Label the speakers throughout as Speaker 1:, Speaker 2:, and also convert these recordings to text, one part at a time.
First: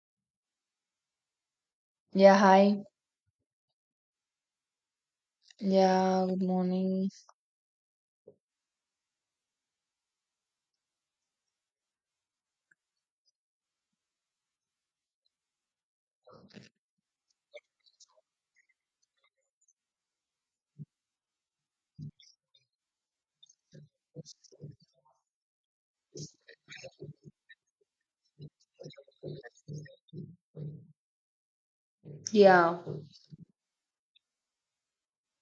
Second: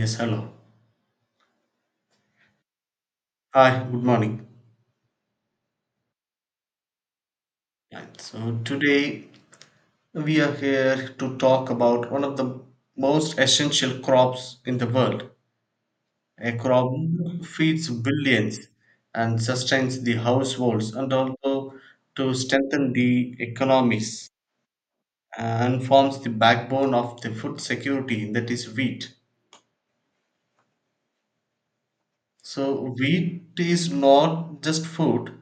Speaker 1: Yes, hello.
Speaker 2: Yeah, hi.
Speaker 1: Hi, good morning.
Speaker 2: Yeah, good morning.
Speaker 1: Right. So today we are here to talk about one of the most essential crops in the world. A crop feeds billions and sustains the households and also to strengthen the economies and forms the backbone of the food security, that is wheat.
Speaker 2: Yeah,
Speaker 1: So wheat is not just food,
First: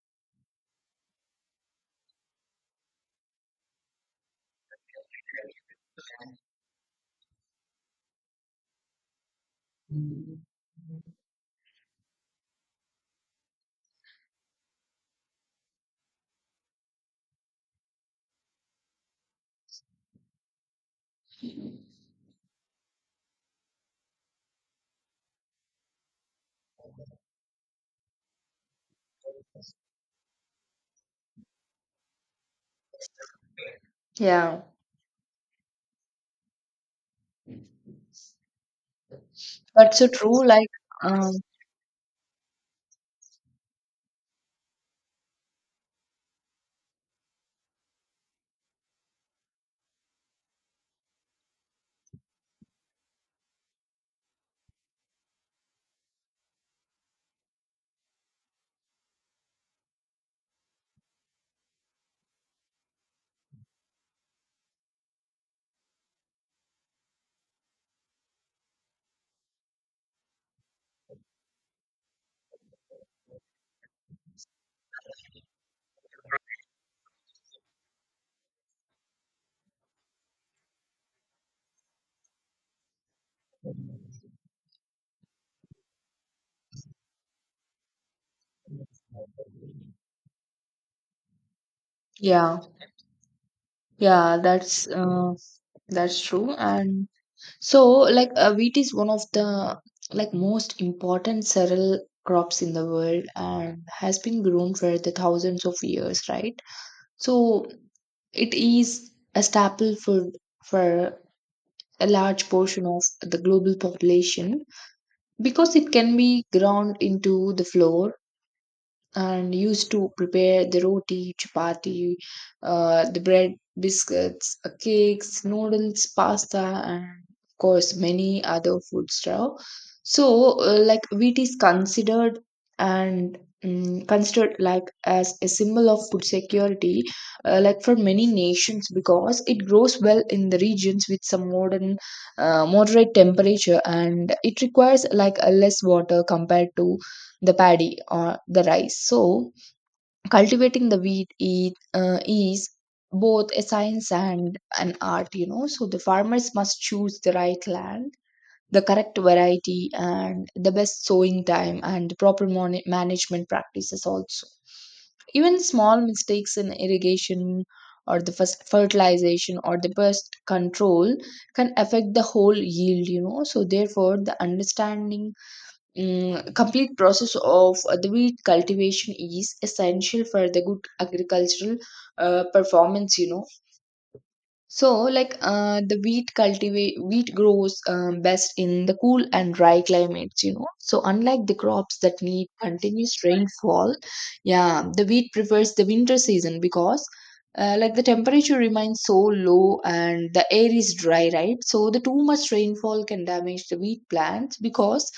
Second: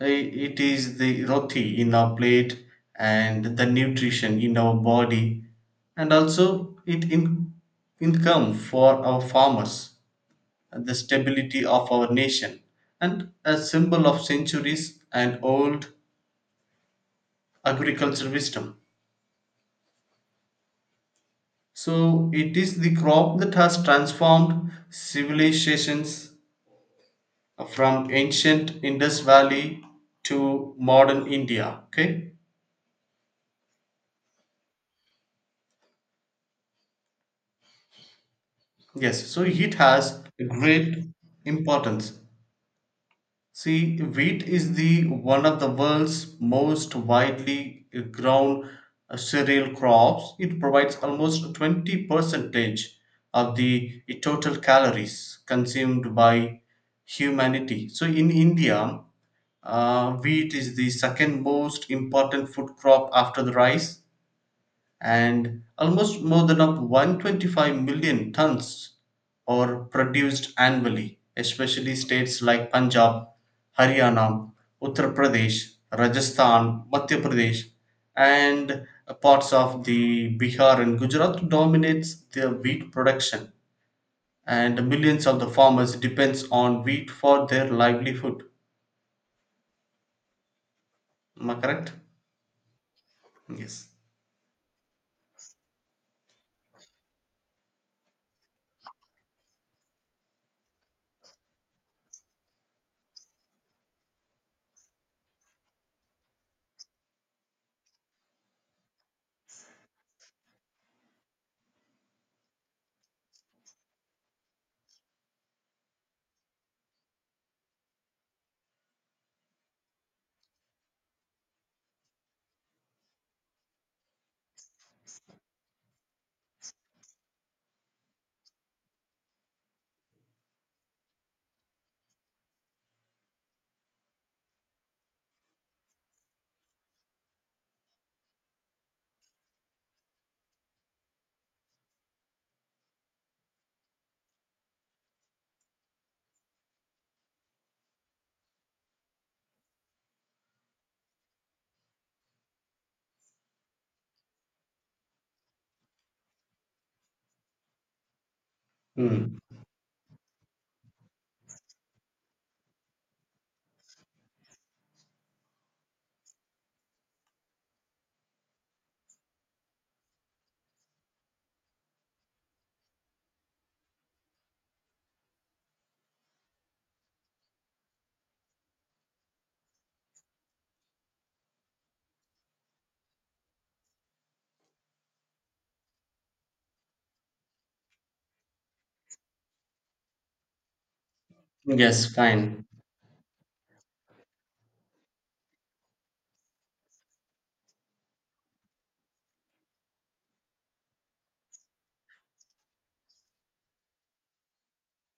Speaker 1: it is the roti in our plate and the nutrition in our body, and also it in income for our farmers, and the stability of our nation, and a symbol of centuries and old agricultural wisdom. So it is the crop that has transformed civilizations from ancient Indus Valley to modern India. Okay.
Speaker 2: yeah.
Speaker 1: Yes, so heat
Speaker 2: That's so
Speaker 1: has a
Speaker 2: true. Like,
Speaker 1: great
Speaker 2: um,
Speaker 1: importance. See, wheat is the one of the world's most widely grown cereal crops. It provides almost 20 percentage of the total calories consumed by humanity. So in India, wheat is the second most important food crop after the rice, and almost more than of 125 million tons are produced annually, especially states like Punjab, Haryana, Uttar Pradesh, Rajasthan, Madhya Pradesh, and parts of the Bihar and Gujarat dominates the wheat production, and millions of the farmers depends on wheat for their livelihood. Am I correct?
Speaker 2: yeah,
Speaker 1: Yes.
Speaker 2: yeah, that's true. And so, like, wheat is one of the like most important cereal crops in the world and has been grown for the thousands of years, right? So it is a staple food for a large portion of the global population because it can be ground into the flour and used to prepare the roti, chapati, the bread, biscuits, cakes, noodles, pasta, and of course many other food stuff. So, like wheat is considered and mm considered like as a symbol of food security, like for many nations because it grows well in the regions with some moderate temperature and it requires like a less water compared to the paddy or the rice. So, cultivating the wheat is both a science and an art, you know. So, the farmers must choose the right land, the correct
Speaker 1: Hmm.
Speaker 2: variety, and the best sowing time and the proper management practices also. Even small mistakes in irrigation or the first fertilization or the pest control can affect the whole yield, you know. So, therefore, the understanding complete process of the wheat cultivation is essential for the good agricultural performance, you know. So, like the wheat grows best in the cool and dry climates, you know. So, unlike the crops
Speaker 1: Yes,
Speaker 2: that need
Speaker 1: fine.
Speaker 2: continuous rainfall, yeah, the wheat prefers the winter season because, like the temperature remains so low and the air is dry, right? So, the too much rainfall can damage the wheat plants because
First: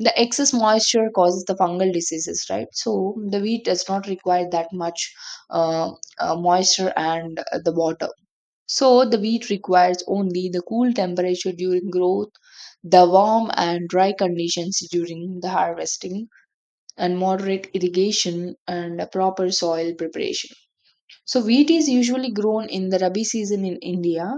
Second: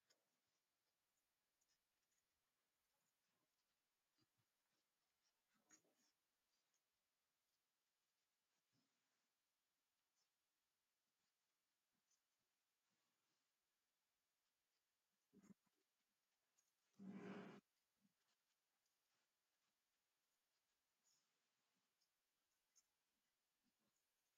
Speaker 2: the excess moisture causes the fungal diseases, right? So, the wheat does not require that much uh, moisture and the water so the wheat requires only the cool temperature during growth, the warm and dry conditions during the harvesting, and moderate irrigation and a proper soil preparation. So wheat is usually grown in the Rabi season in India,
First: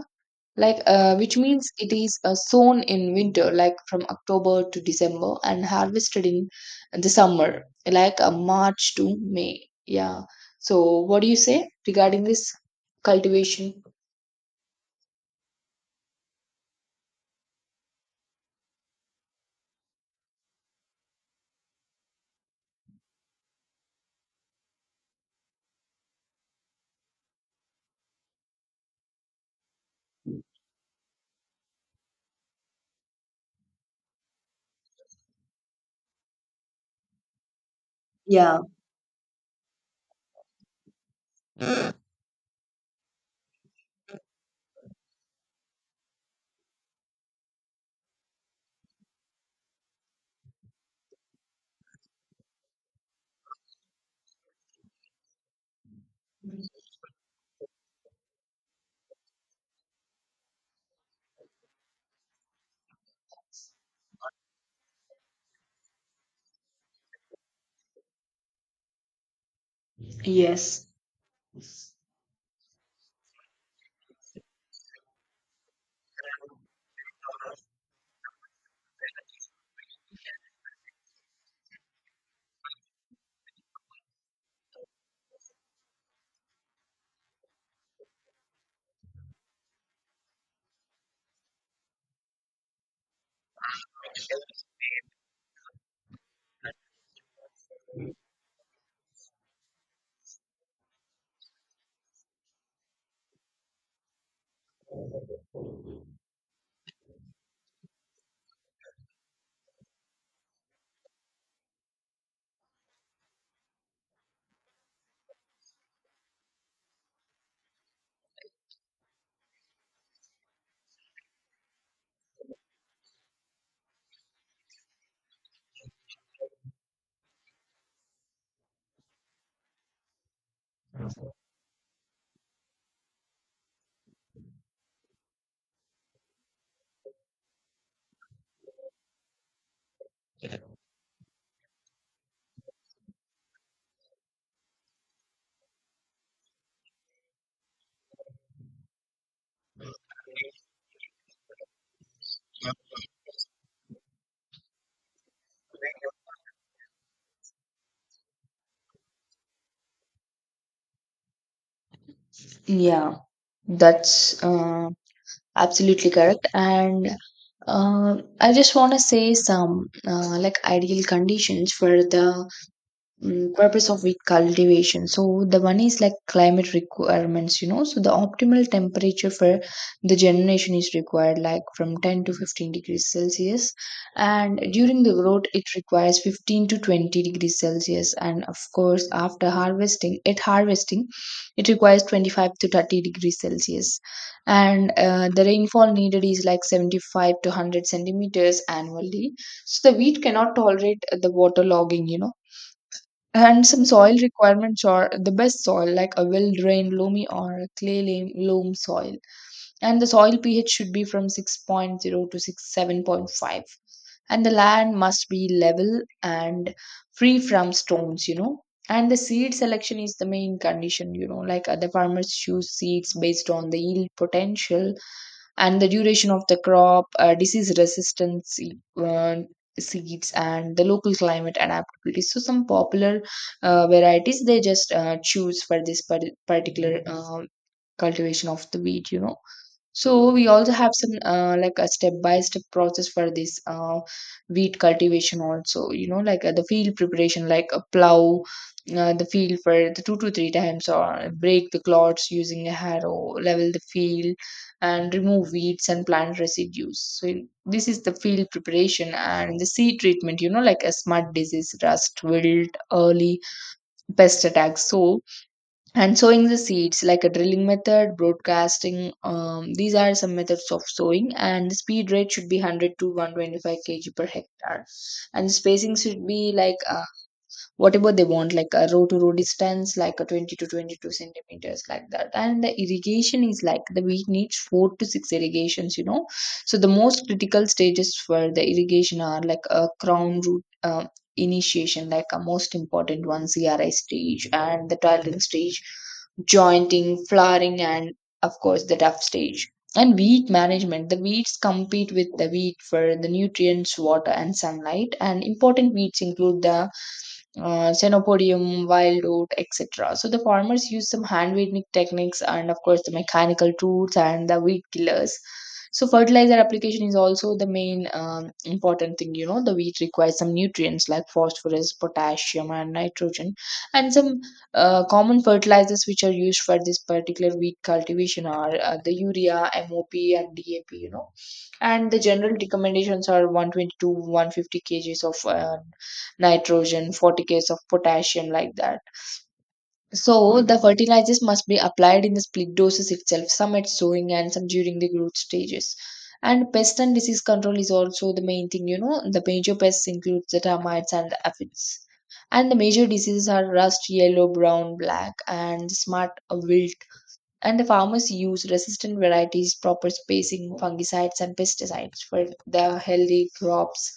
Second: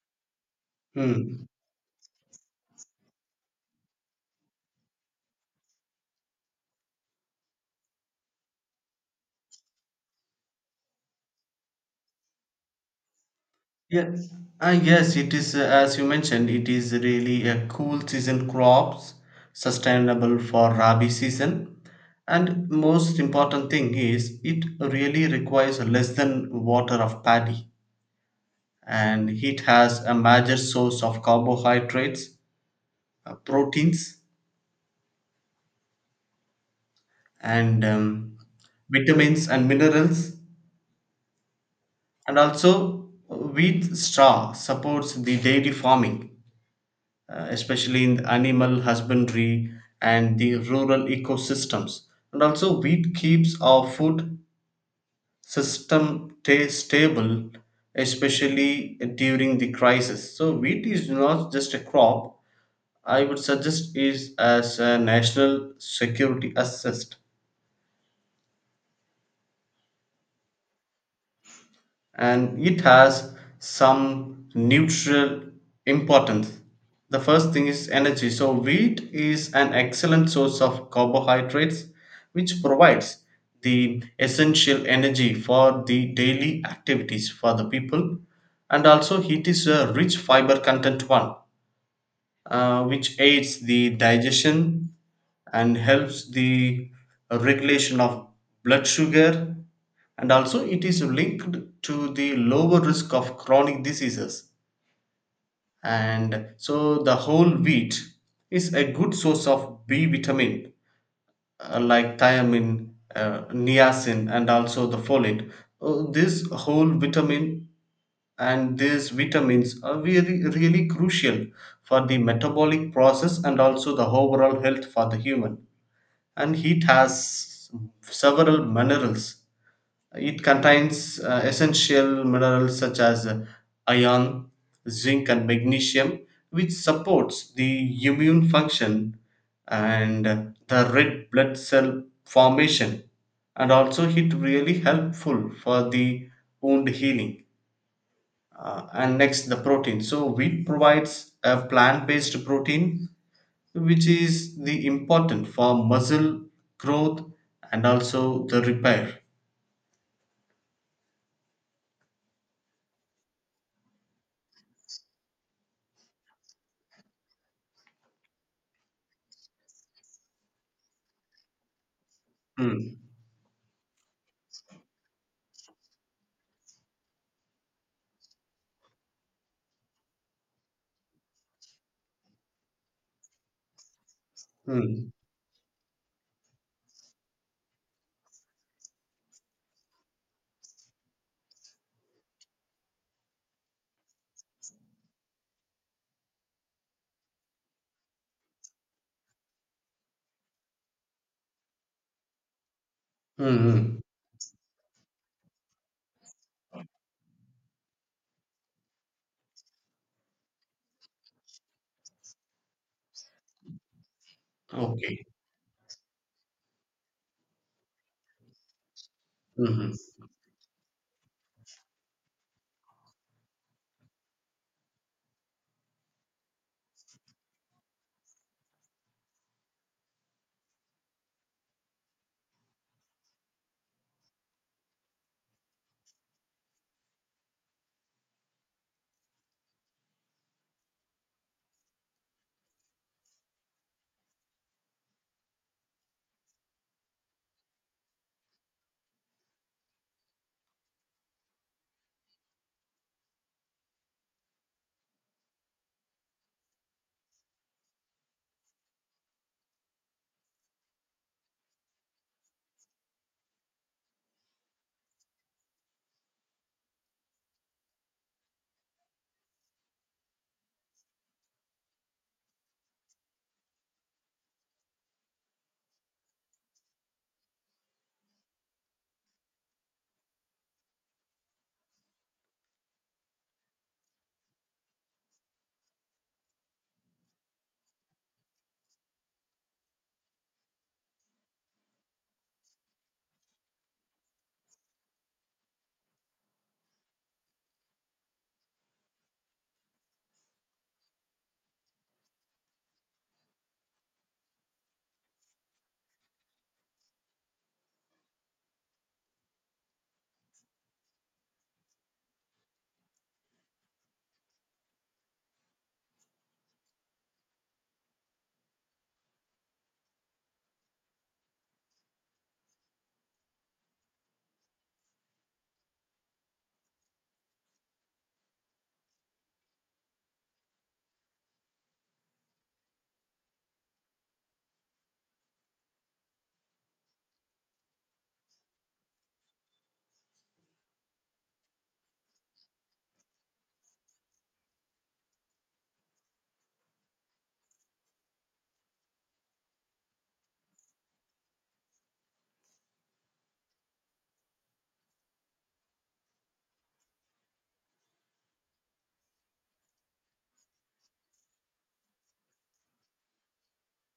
Speaker 2: like which
Speaker 1: Hmm.
Speaker 2: means it is sown in winter, like from October to December, and harvested in the summer, like March to May. Yeah. So what do you say regarding this cultivation?
Speaker 1: Yes, yes, it is as you mentioned, it is really a cool season crops, sustainable for rabi season. And most important thing is it really requires less than water of paddy, and it has a major source of carbohydrates, proteins and
Speaker 2: Yeah.
Speaker 1: vitamins and minerals, and also wheat straw supports the dairy farming, especially in animal husbandry and the rural ecosystems. And also, wheat keeps our food system stable, especially during the crisis. So, wheat is not just a crop. I would suggest is as a national security assist, and it has some neutral importance. The first thing is energy. So, wheat is an excellent source of carbohydrates which provides the essential energy for the daily activities for the people, and also, it is a rich fiber content one which aids the digestion and helps the regulation of blood sugar, and also it is linked to the lower risk of chronic diseases. And so the whole wheat is a good source of b vitamin, like thiamine, niacin, and also the folate. This whole vitamin, and these vitamins are really, really crucial for the metabolic process and also the overall health for the human. And it has several minerals. It contains essential minerals such as iron, zinc, and magnesium, which supports the immune function and the red blood cell formation, and also it really helpful for the wound healing. And next, the protein. So, wheat provides a plant based protein, which is the important for muscle growth and also the repair.
Speaker 2: Yeah, that's absolutely correct. And I just want to say some like ideal conditions for the
Speaker 1: Mm,
Speaker 2: purpose of wheat cultivation. So the one is like climate requirements, you know. So the optimal temperature for the germination is required like from 10 to 15 degrees celsius and during
Speaker 1: mm,
Speaker 2: the growth it requires 15 to 20 degrees celsius and of course after harvesting at harvesting it requires 25 to 30 degrees celsius and the rainfall needed is like 75 to 100 centimeters annually. So the wheat cannot tolerate the water logging, you know.
Speaker 1: mm,
Speaker 2: And some
Speaker 1: mm.
Speaker 2: soil requirements are the best soil, like a well drained loamy or a clay loam soil. And the soil pH should be from six point zero to 6, 7.5. And the land
Speaker 1: Okay.
Speaker 2: must be level and free from stones, you know. And the seed
Speaker 1: Hmm.
Speaker 2: selection is the main condition, you know, like the farmers choose seeds based on the yield potential and the duration of the crop, disease resistance uh, seeds, and the local climate adaptability. So, some popular varieties they just choose for this particular cultivation of the wheat, you know. So we also have some like a step by step process for this wheat cultivation also, you know, like the field preparation, like a plow the field for the two to three times or break the clods using a harrow, level the field and remove weeds and plant residues. So this is the field preparation and the seed treatment, you know, like a smart disease rust wilt early pest attacks. So, and sowing the seeds like a drilling method, broadcasting, these are some methods of sowing, and the speed rate should be 100 to 125 kg per hectare, and the spacing should be like whatever they want, like a row to row distance like a 20 to 22 centimeters like that. And the irrigation is like the we need four to six irrigations, you know. So the most critical stages for the irrigation are like a crown root initiation, like a most important one cri stage, and the tiling stage, jointing, flowering, and of course the tough stage. And weed management, the weeds compete with the wheat for the nutrients, water, and sunlight, and important weeds include the xenopodium, wild oat, etc. So the farmers use some hand weeding techniques and of course the mechanical tools and the weed killers. So fertilizer application is also the main important thing. You know, the wheat requires some nutrients like phosphorus, potassium, and nitrogen, and some common fertilizers which are used for this particular wheat cultivation are the urea, MOP, and DAP. You know, and the general recommendations are 120 to 150 kgs of nitrogen, 40 kgs of potassium, like that. So the fertilizers must be applied in the split doses itself, some at sowing and some during the growth stages. And pest and disease control is also the main thing, you know. The major pests include the termites and the aphids. And the major diseases are rust, yellow, brown, black, and smart wilt. And the farmers use resistant varieties, proper spacing, fungicides, and pesticides for the healthy crops.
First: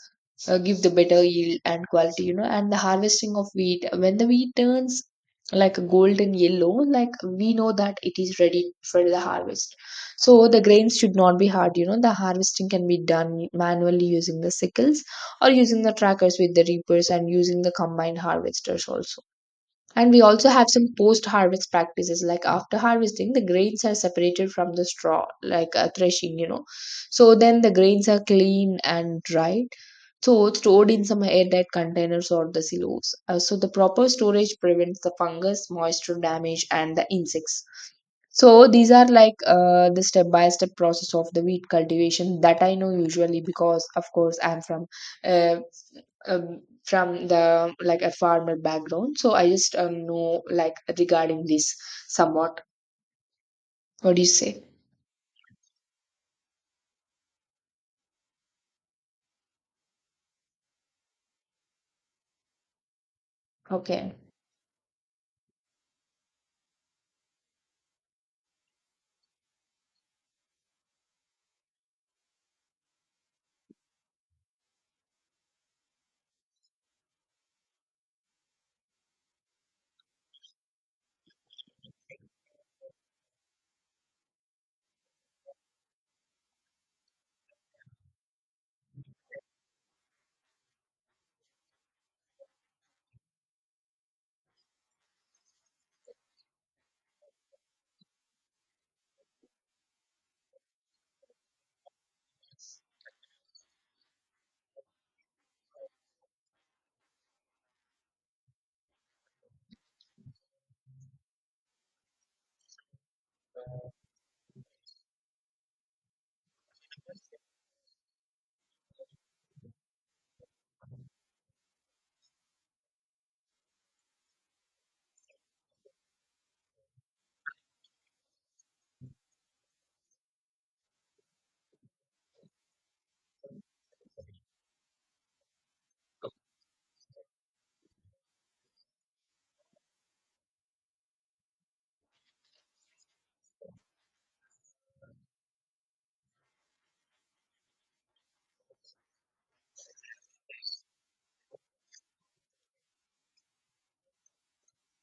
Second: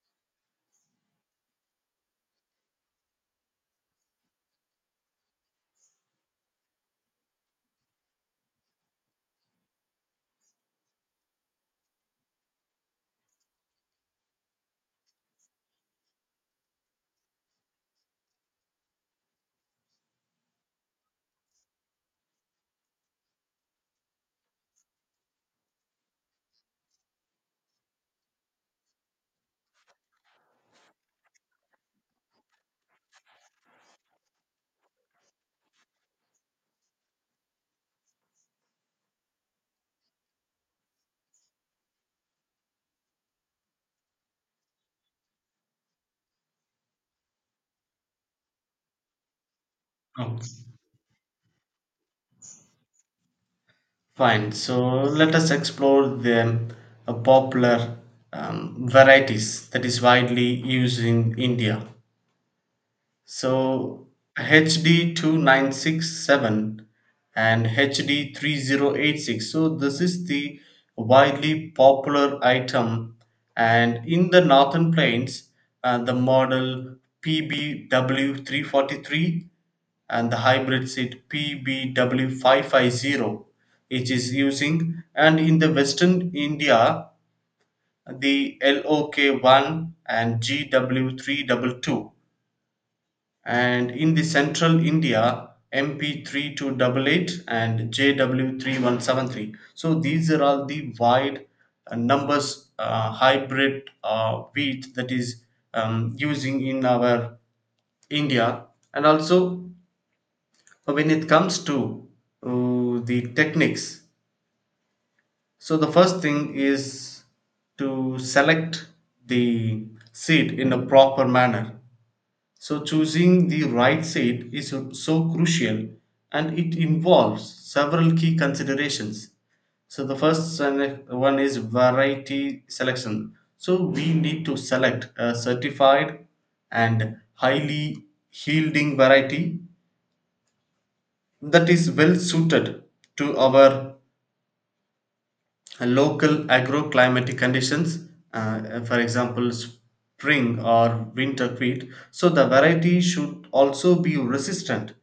Speaker 2: Give the better yield and quality, you know, and the harvesting of wheat. When the wheat turns like a golden yellow, like we know that it is ready for the harvest. So the grains should not be hard, you know. The harvesting can be done manually using the sickles or using the trackers with the reapers and using the combined harvesters also. And we also have some post harvest practices like after harvesting, the grains are separated from the straw, like threshing, you know. So then the grains are clean and dried. So it's stored in some airtight containers or the silos. So the proper storage prevents the fungus, moisture damage, and the insects. So these are like the step by step process of the wheat cultivation that I know usually, because of course I'm uh, from the like a farmer background, so I just know
Speaker 1: Okay.
Speaker 2: like regarding this somewhat. What do you
Speaker 1: Fine.
Speaker 2: say?
Speaker 1: So, let us explore the popular varieties that is widely used in India. So
Speaker 2: Okay,
Speaker 1: HD 2967 and HD 3086. So this is the widely popular item, and in the northern plains the model PBW 343 and the hybrid seat PBW550 zero. It is using, and in the western India the LOK1 and GW322, and in the central India MP3288 and JW3173. So these are all the wide numbers hybrid wheat that is using in our India. And also when it comes to the techniques. So the first thing is to select the seed in a proper manner. So, choosing the right seat is so crucial, and it involves several key considerations. So, the first one is variety selection. So, we need to select a certified and highly yielding variety that is well suited to our local agroclimatic conditions, for example, spring or winter wheat. So the variety should also be resistant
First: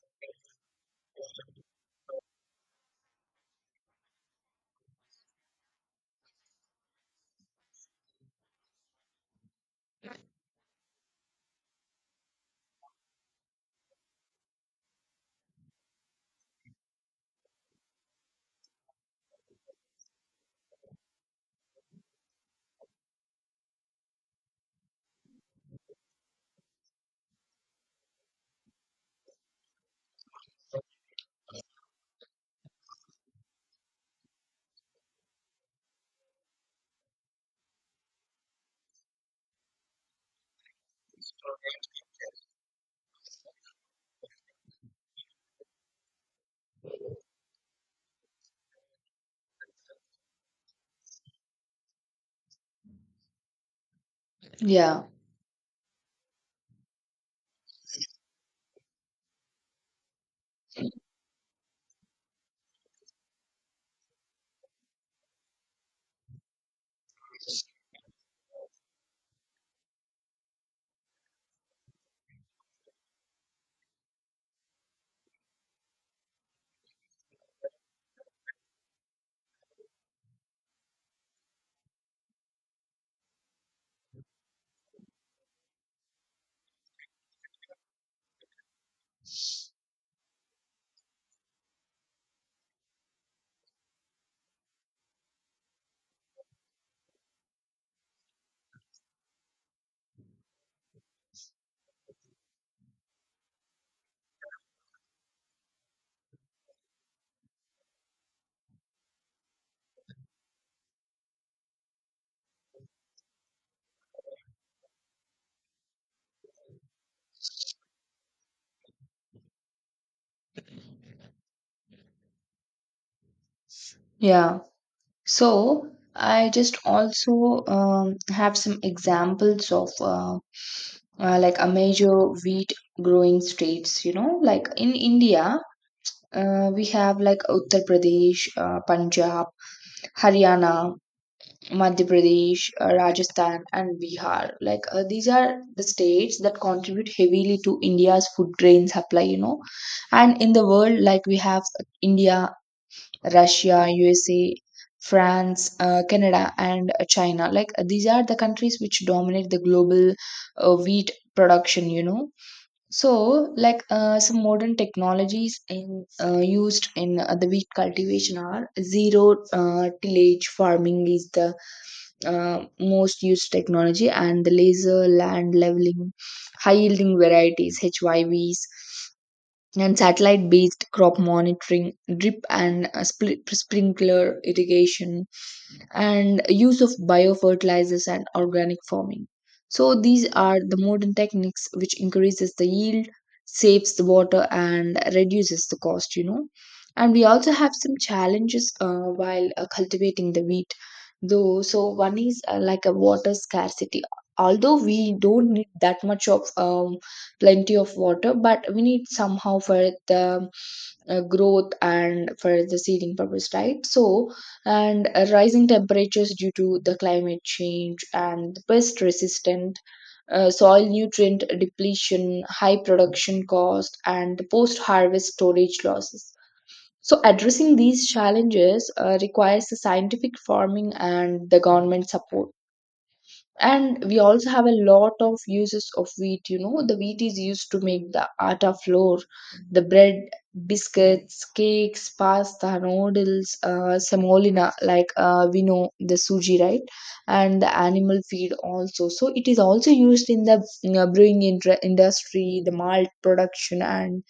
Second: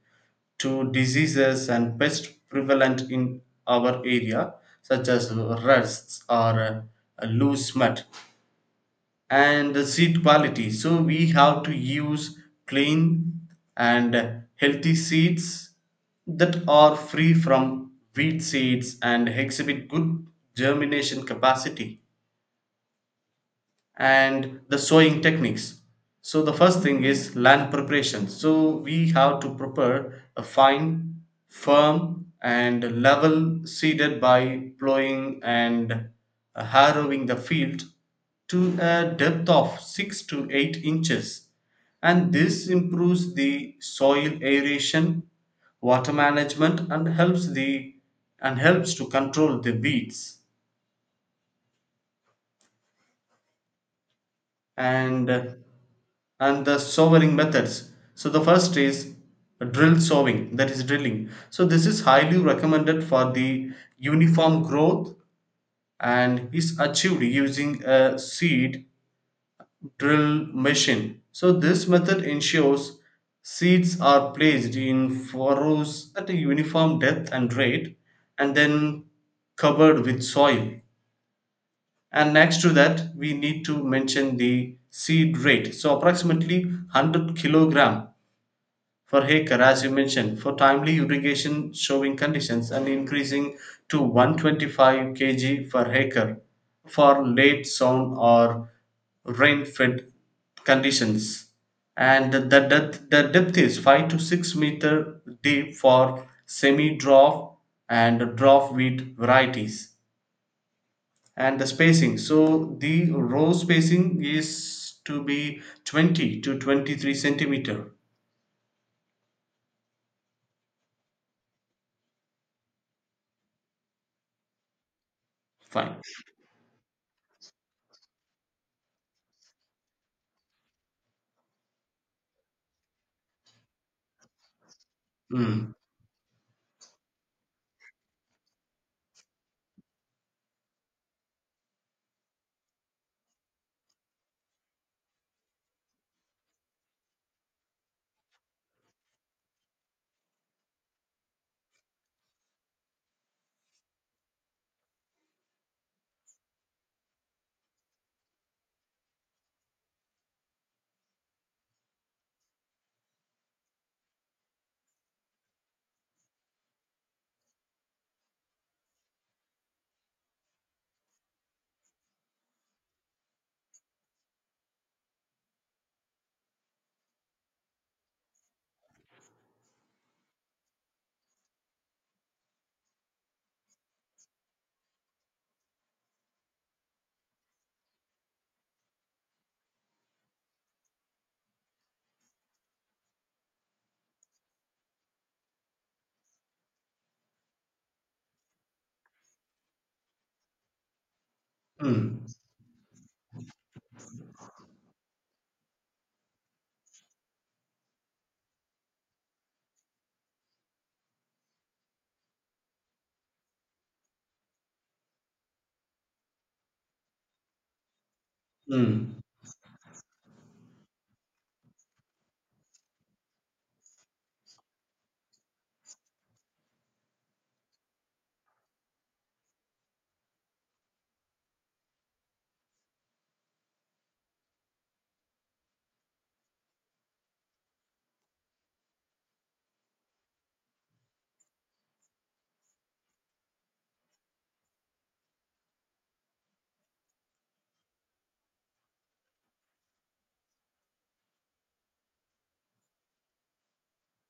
Speaker 1: to diseases and pests prevalent in our area, such as rusts or loose mud, and the seed quality. So we have to use clean and healthy seeds that are free from weed seeds and exhibit good germination capacity, and the sowing techniques. So the first thing is land preparation. So we have to prepare a fine, firm, and level seeded by plowing and harrowing the field to a depth of 6 to 8 inches, and this improves the soil aeration, water management, and helps to control the weeds.
Speaker 2: yeah,
Speaker 1: And uh, and the sowing methods. So the first is drill sowing, that is drilling. So this is highly recommended for the uniform growth and is achieved using a seed drill machine. So this method ensures seeds are placed in furrows at a uniform depth and rate, and then covered with soil. And next to that, we need to mention the seed rate. So approximately 100 kilogram for acre, as you mentioned, for timely irrigation showing conditions, and increasing to 125 kg per acre for late sown or rain fed conditions. And the depth, is 5 to 6 meter deep for semi dwarf and dwarf wheat varieties. And the spacing, so the row spacing is to be 20 to 23 centimeter.
Speaker 2: yeah. So
Speaker 1: Fine.
Speaker 2: I just also have some examples of like a major wheat growing states, you know, like in India.
Speaker 1: Mm.
Speaker 2: We have like Uttar Pradesh, Punjab, Haryana, Madhya Pradesh, Rajasthan, and Bihar. Like these are the states that contribute heavily to India's food grain supply, you know. And in the world, like we have India, Russia, USA, France, Canada, and China. Like these are the countries which dominate the global wheat production, you know. So, like some modern technologies in used in the wheat cultivation are zero tillage farming is the most used technology, and the laser land leveling, high yielding varieties (HYVs), and satellite based crop monitoring, drip and split, sprinkler irrigation and use of biofertilizers and organic farming. So these are the modern techniques which increases the yield, saves the water, and reduces the cost, you know. And we also have some challenges while cultivating the wheat though. So one
Speaker 1: Mm.
Speaker 2: is like a water scarcity. Although we don't need that much of plenty of water, but we need somehow for the growth and for the seeding purpose, right? So and rising temperatures due to the climate change and pest
Speaker 1: Hmm.
Speaker 2: resistant soil nutrient depletion, high production cost, and post harvest storage losses. So addressing these challenges requires the scientific farming and the government support. And we also have a lot of uses of wheat, you know. The wheat is used to make the atta flour, the bread, biscuits, cakes, pasta, noodles, semolina, like we know the suji, right, and the animal feed also. So it is also used in the brewing industry, the malt production, and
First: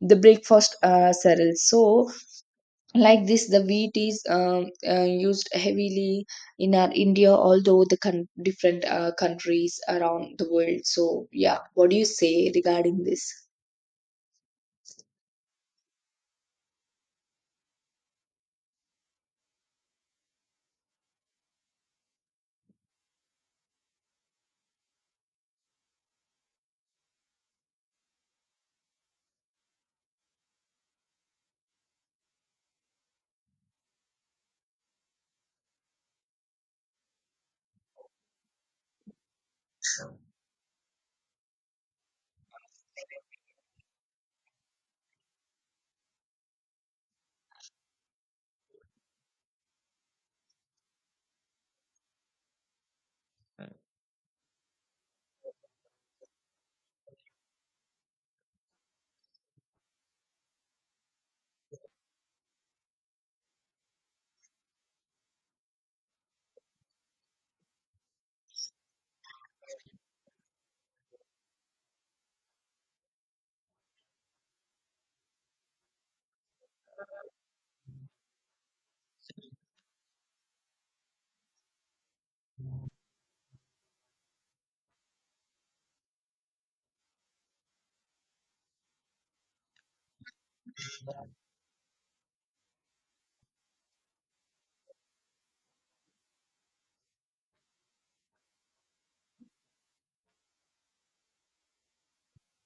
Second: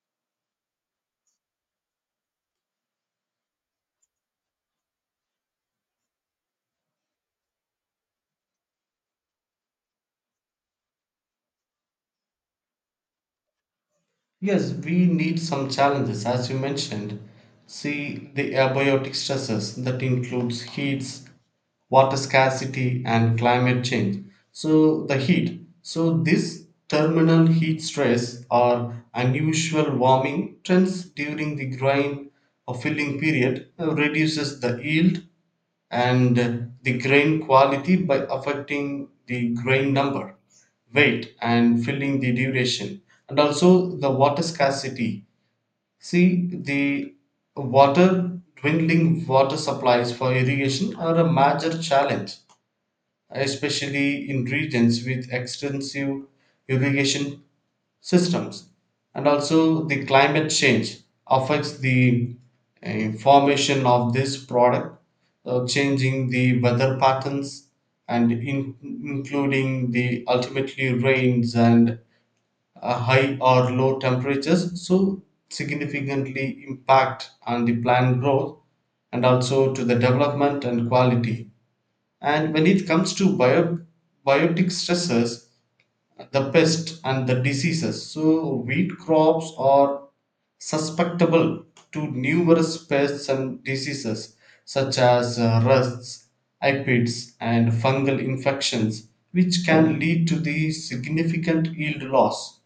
Speaker 2: the breakfast cereals. So, like this, the wheat is used heavily in our India, although the different countries around the world. So, yeah, what do you say regarding this?
Speaker 1: Yes, we need some challenges, as you mentioned. See the abiotic stresses that includes heats, water scarcity, and climate change. So the heat. So this terminal heat stress or unusual warming trends during the grain or filling period reduces the yield and the grain quality by affecting the grain number, weight, and filling the duration, and also the water scarcity. See the water dwindling water supplies for irrigation are a major challenge, especially in regions with extensive irrigation systems. And also, the climate change affects the formation of this product, changing the weather patterns and including the ultimately rains and high or low temperatures. So, significantly impact on the plant growth and also to the development and quality. And when it comes to biotic stressors, the pest and the diseases, so wheat crops are susceptible to numerous pests and diseases such as rusts, aphids, and fungal infections, which can lead to the significant yield loss.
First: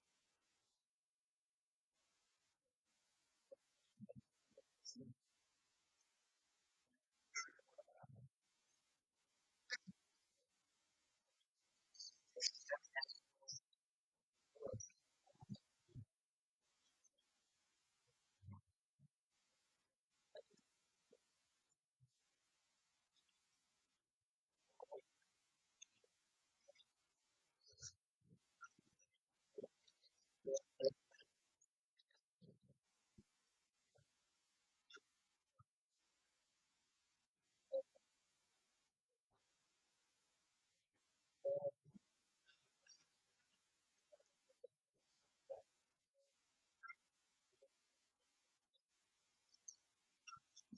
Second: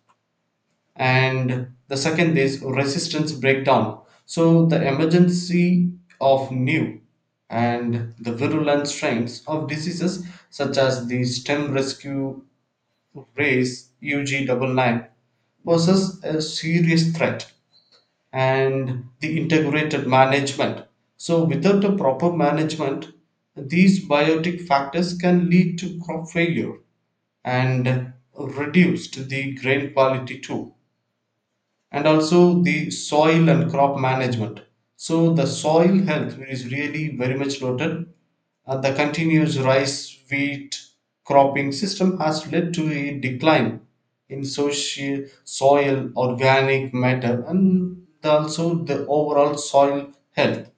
Speaker 1: And the second is resistance breakdown, so the emergency of new and the virulent strains of diseases such as the stem rescue race ug99 poses a serious threat, and the integrated management. So without a proper management these biotic factors can lead to crop failure and reduce the grain quality too, and also the soil and crop management. So the soil health is really very much noted. The continuous rice wheat cropping system has led to a decline in soci soil organic matter and also the overall soil health.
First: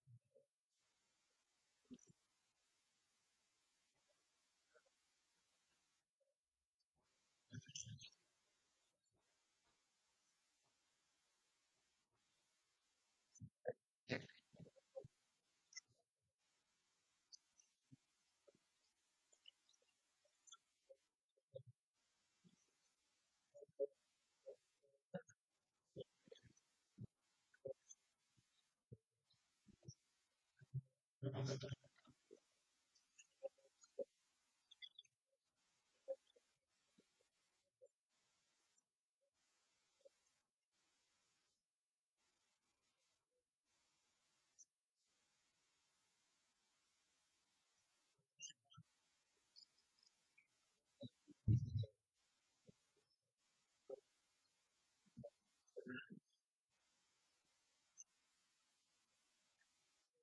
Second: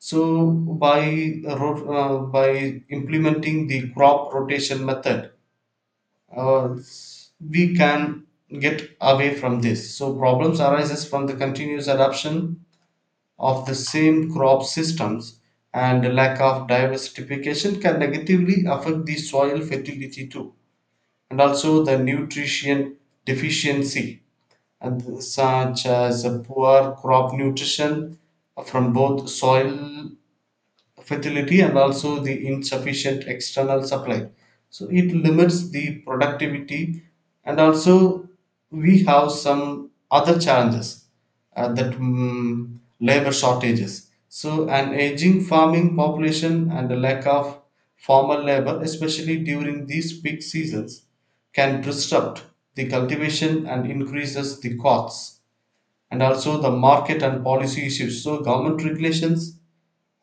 Speaker 1: So by by implementing the crop rotation method, uh, we can get away from this. So problems arises from the continuous adoption of the same crop systems, and the lack of diversification can negatively affect the soil fertility too, and also the nutrition deficiency, and such as a poor crop nutrition from both soil fragility and also the insufficient external supply. So it limits the productivity. And also we have some other challenges that labor shortages. So an aging farming population and a lack of formal labor, especially during these peak seasons, can disrupt the cultivation and increases the costs, and also the market and policy issues. So government regulations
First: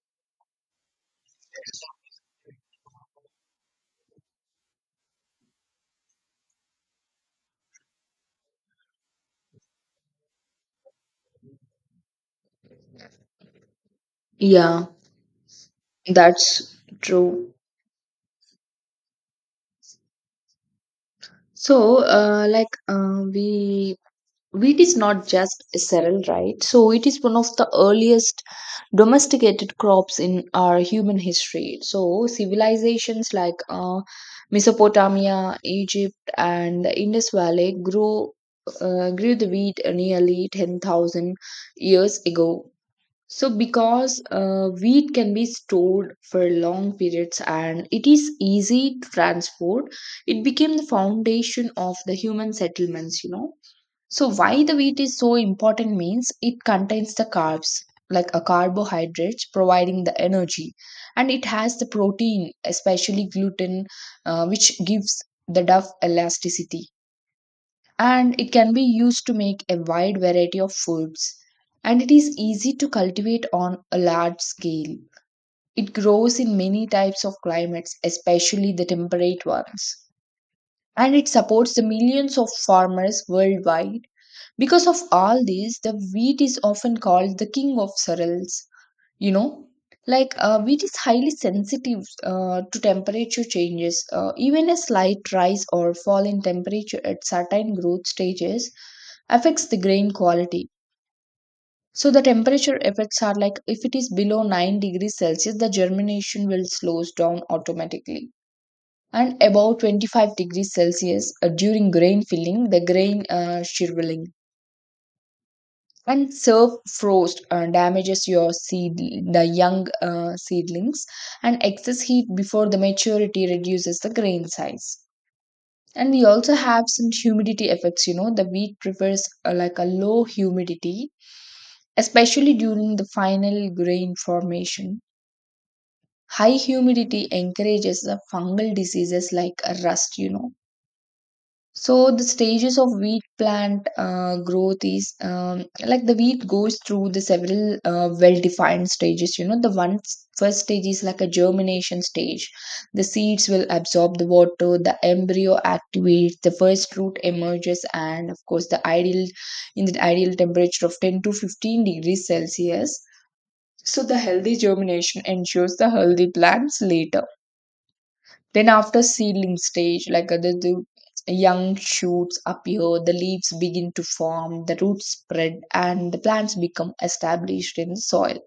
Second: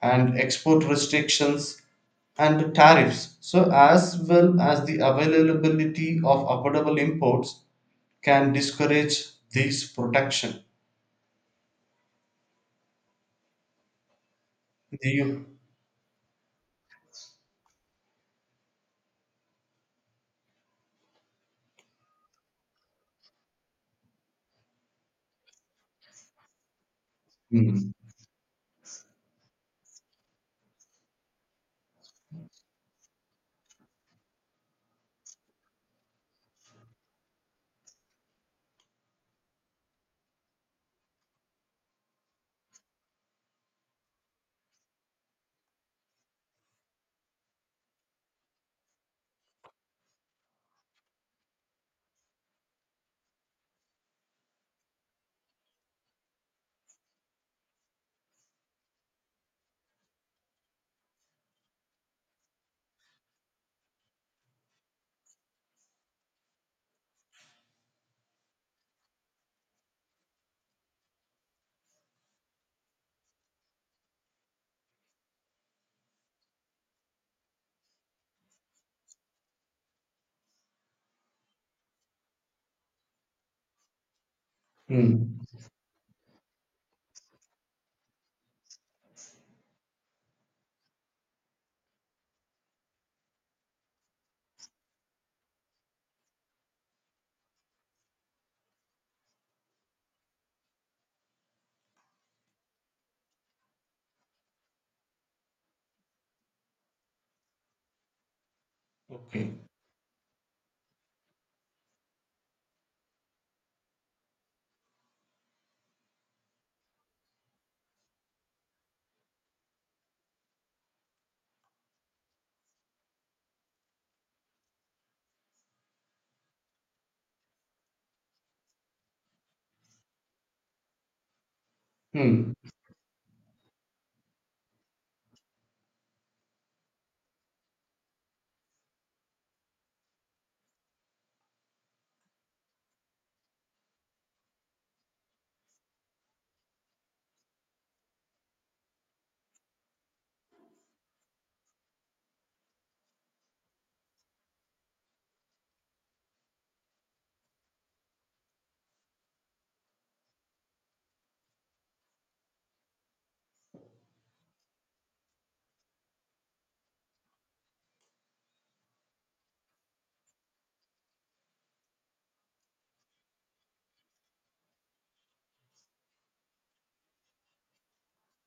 Speaker 1: and export restrictions and tariffs, so as well as the availability of affordable imports, can discourage this protection.
Speaker 2: Yeah,
Speaker 1: Do you?
Speaker 2: that's true. So, like, we Wheat is not just cereal, right? So it is one of the
Speaker 1: Hmm.
Speaker 2: earliest domesticated crops in our human history. So civilizations like Mesopotamia, Egypt, and the Indus Valley grew the wheat nearly 10,000 years ago. So because wheat can be stored for long periods and it is easy to transport, it became the foundation of the human settlements. You know, so why the wheat is so important means it contains the carbs, like a carbohydrates, providing the energy, and it has the protein, especially gluten, which gives the dough elasticity, and it can be used to make a wide variety of foods, and it is easy to cultivate on a large scale. It grows in many types of climates, especially the temperate ones, and it supports the millions of farmers worldwide. Because of
Speaker 1: Hmm.
Speaker 2: all these, the wheat is often called the king of cereals. You know, like wheat is highly sensitive to temperature changes. Even a slight rise or fall in temperature at certain growth stages affects the grain quality. So the temperature effects are like, if it is below 9 degrees Celsius, the germination will slows down automatically. And
Speaker 1: Okay.
Speaker 2: above 25 degrees Celsius during grain filling, the grain shriveling. And surf frost damages your seed, the young seedlings, and excess heat before the maturity reduces the grain size. And we also have some humidity effects. You know, the wheat prefers like a low humidity,
Speaker 1: Hmm.
Speaker 2: especially during the final grain formation. High humidity encourages the fungal diseases like rust. You know, so the stages of wheat plant growth is like the wheat goes through the several well-defined stages. You know, the first stage is like a germination stage. The seeds will absorb the water, the embryo activates, the first root emerges, and of course, the ideal in the ideal temperature of 10 to 15 degrees Celsius. So the healthy germination ensures the healthy plants later. Then, after seedling stage, like the young shoots appear, the leaves begin to form, the roots spread, and the plants become established in the soil.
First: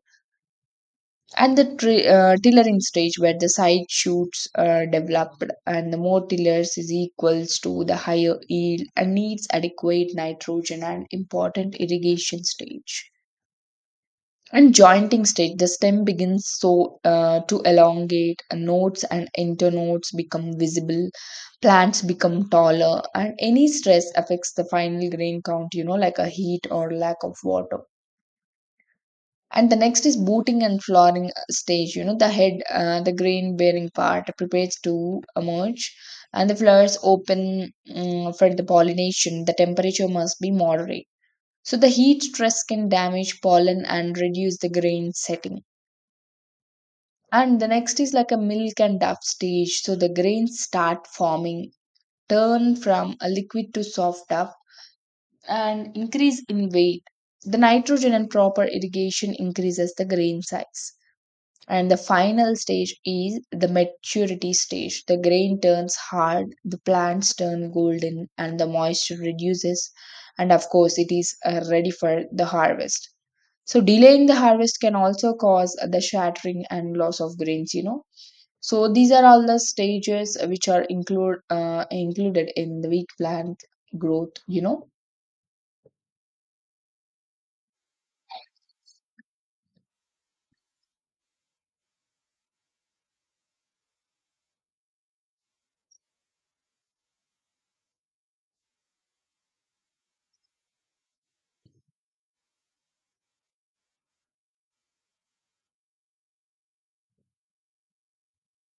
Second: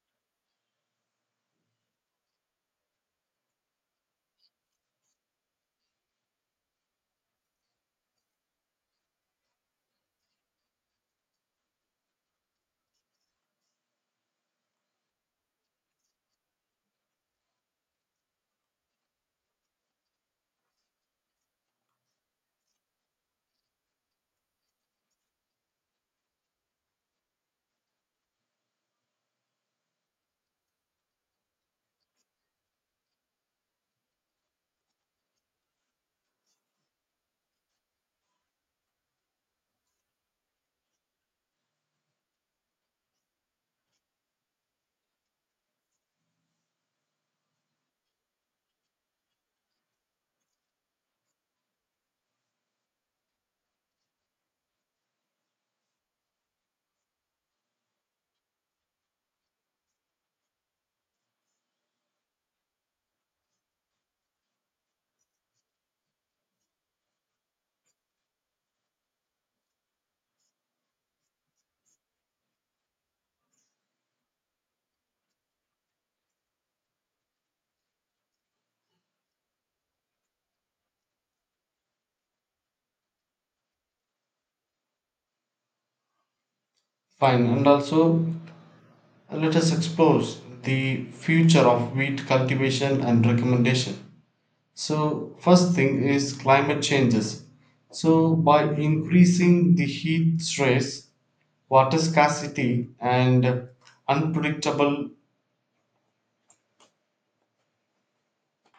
Speaker 2: And the tillering stage, where the side shoots are developed, and the more tillers is equals to the higher yield, and needs adequate nitrogen and important irrigation stage. And jointing state, the stem begins to elongate, and nodes and internodes become visible. Plants become taller, and any stress affects the final grain count, you know, like a heat or lack of water. And the next is booting and flowering stage. You know, the head the grain bearing part prepares to emerge, and the flowers open, for the pollination the temperature must be moderate. So the heat stress can damage pollen and reduce the grain setting. And the next is like a milk and dough stage. So the grains start forming, turn from a liquid to soft dough, and increase in weight. The nitrogen and proper irrigation increases the grain size. And the final stage is the maturity stage. The grain turns hard, the plants turn golden, and the moisture reduces, and of course it is ready for the harvest. So delaying the harvest can also cause the shattering and loss of grains, you know. So these are all the stages which are included in the weak plant growth, you know.
Speaker 1: Fine. And also let us explore the future of wheat cultivation and recommendation. So first thing is climate changes. So by increasing the heat stress, water scarcity, and unpredictable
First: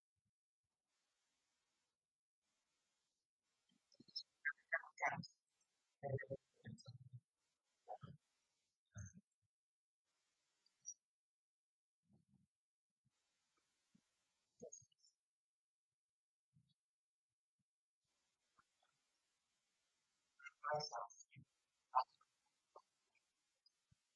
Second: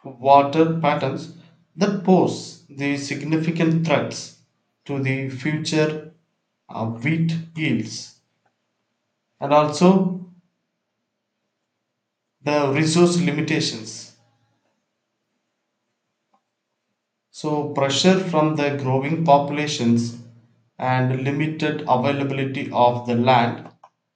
Speaker 1: water patterns that pose the significant threats to the future wheat yields, and also the resource limitations. So, pressure from the growing populations and limited availability of the land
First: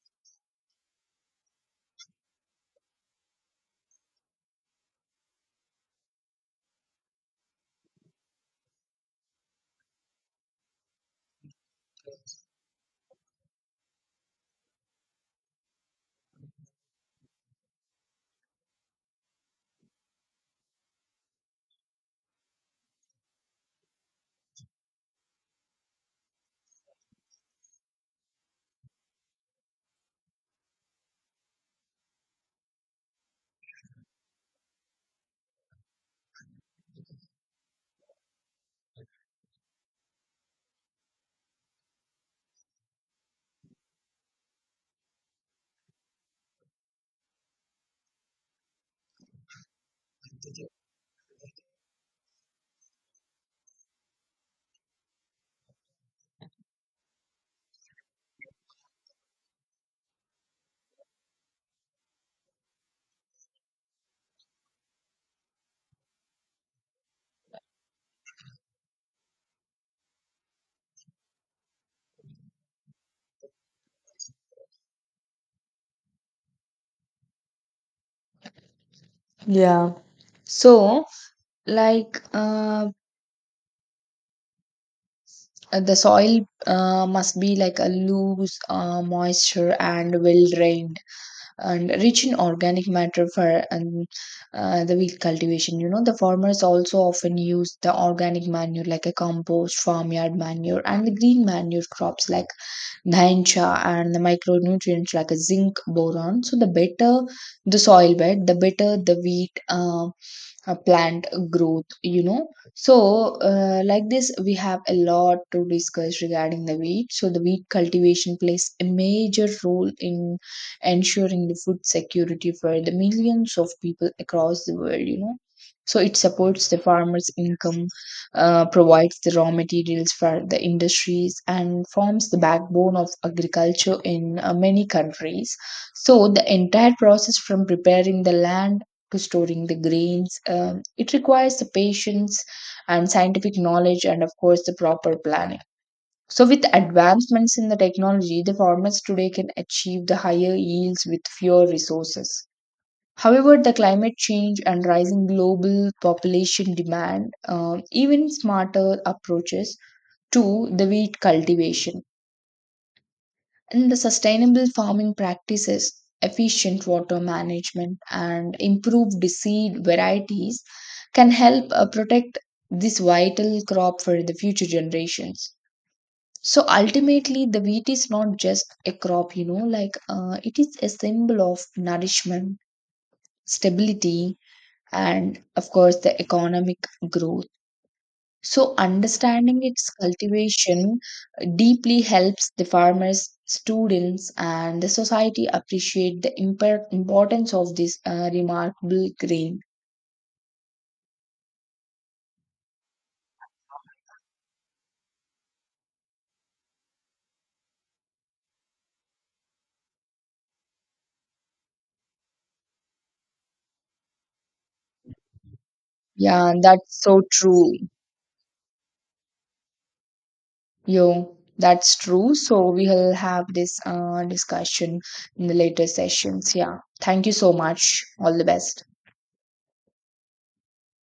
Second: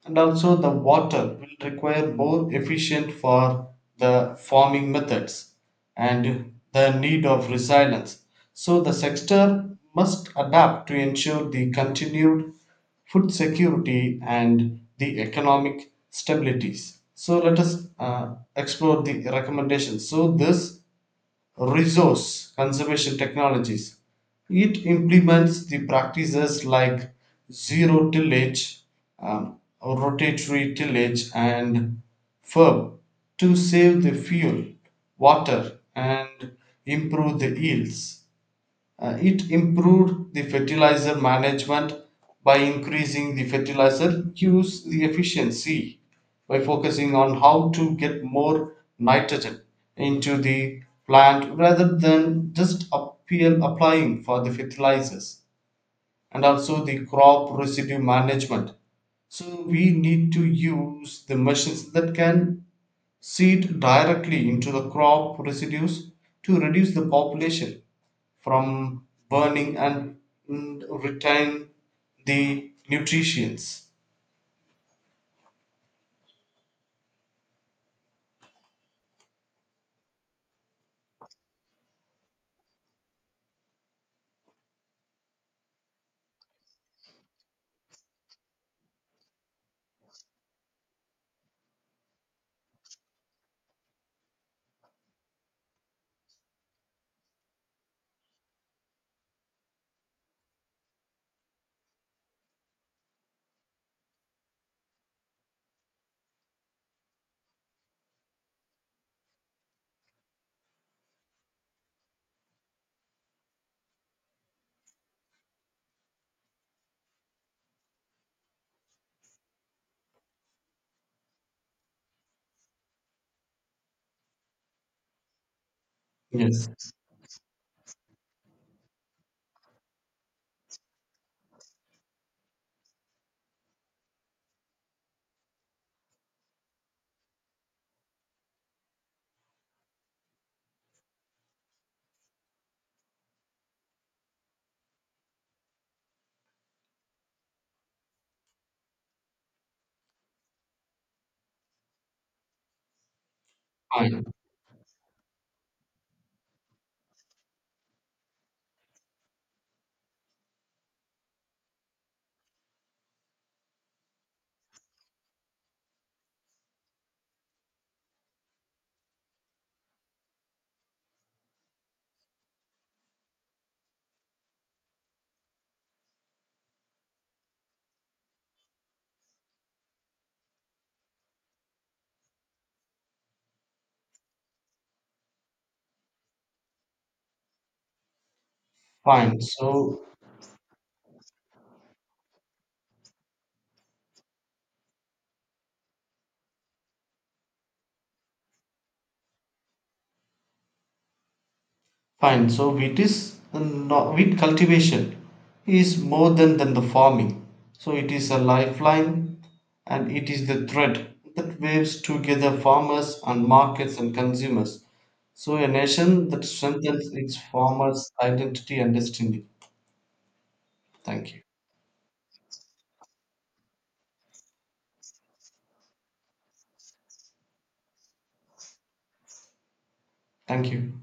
Speaker 1: and also the water will require more efficient for the farming methods, and the need of resilience. So, the sector must adapt to ensure the continued food security and the economic stabilities. So, let us explore the recommendations. So, this resource conservation technologies. It implements the practices like zero tillage, um, rotatory tillage, and FERB to save the fuel, water, and improve the yields. It improved the fertilizer management by increasing the fertilizer use the efficiency by focusing on how to get more nitrogen into the plant rather than just applying for the fertilizers, and also the crop residue management. So we need to use the machines that can seed directly into the crop residues to reduce the population from burning and retain the nutrients.
Speaker 2: Yeah. So like the soil must be like a loose, moisture and well drained, and rich in organic matter for the wheat cultivation. You know, the farmers also often use the organic manure like a compost, farmyard manure, and the green manure crops like Dhansha, and the micronutrients like a zinc boron. So the better the soil bed, the better the wheat. Plant growth, you know. So like this, we have a lot to discuss regarding the wheat. So the wheat cultivation plays a major role in ensuring the food security for the millions of people across the world, you know. So it supports the
Speaker 1: Yes.
Speaker 2: farmers income, provides the raw materials for the industries, and forms the backbone of agriculture in many countries. So the entire process from preparing the land storing the grains. It requires the patience and scientific knowledge, and of course, the proper planning. So, with advancements in the technology, the farmers today can achieve the higher yields with fewer resources. However, the climate
Speaker 1: Fine.
Speaker 2: change and rising global population demand even smarter approaches to the wheat cultivation. And the sustainable farming practices, efficient water management, and improved seed varieties can help protect this vital crop for the future generations. So ultimately, the wheat is not just a crop, you know, like it is a symbol of nourishment, stability, and of course, the economic growth. So,
Speaker 1: Fine.
Speaker 2: understanding its
Speaker 1: So
Speaker 2: cultivation deeply helps the farmers, students, and the society appreciate the importance of this remarkable grain.
Speaker 1: fine. So wheat is not wheat cultivation is more than the farming. So it is a lifeline, and it is the thread that waves together farmers and markets and consumers. So a nation that
Speaker 2: Yeah, that's
Speaker 1: strengthens
Speaker 2: so
Speaker 1: its
Speaker 2: true.
Speaker 1: farmers' identity and destiny. Thank
Speaker 2: Yo,
Speaker 1: you.
Speaker 2: that's true. So, we will have this discussion in the later sessions. Yeah, thank you so much. All the best.
Speaker 1: Thank you.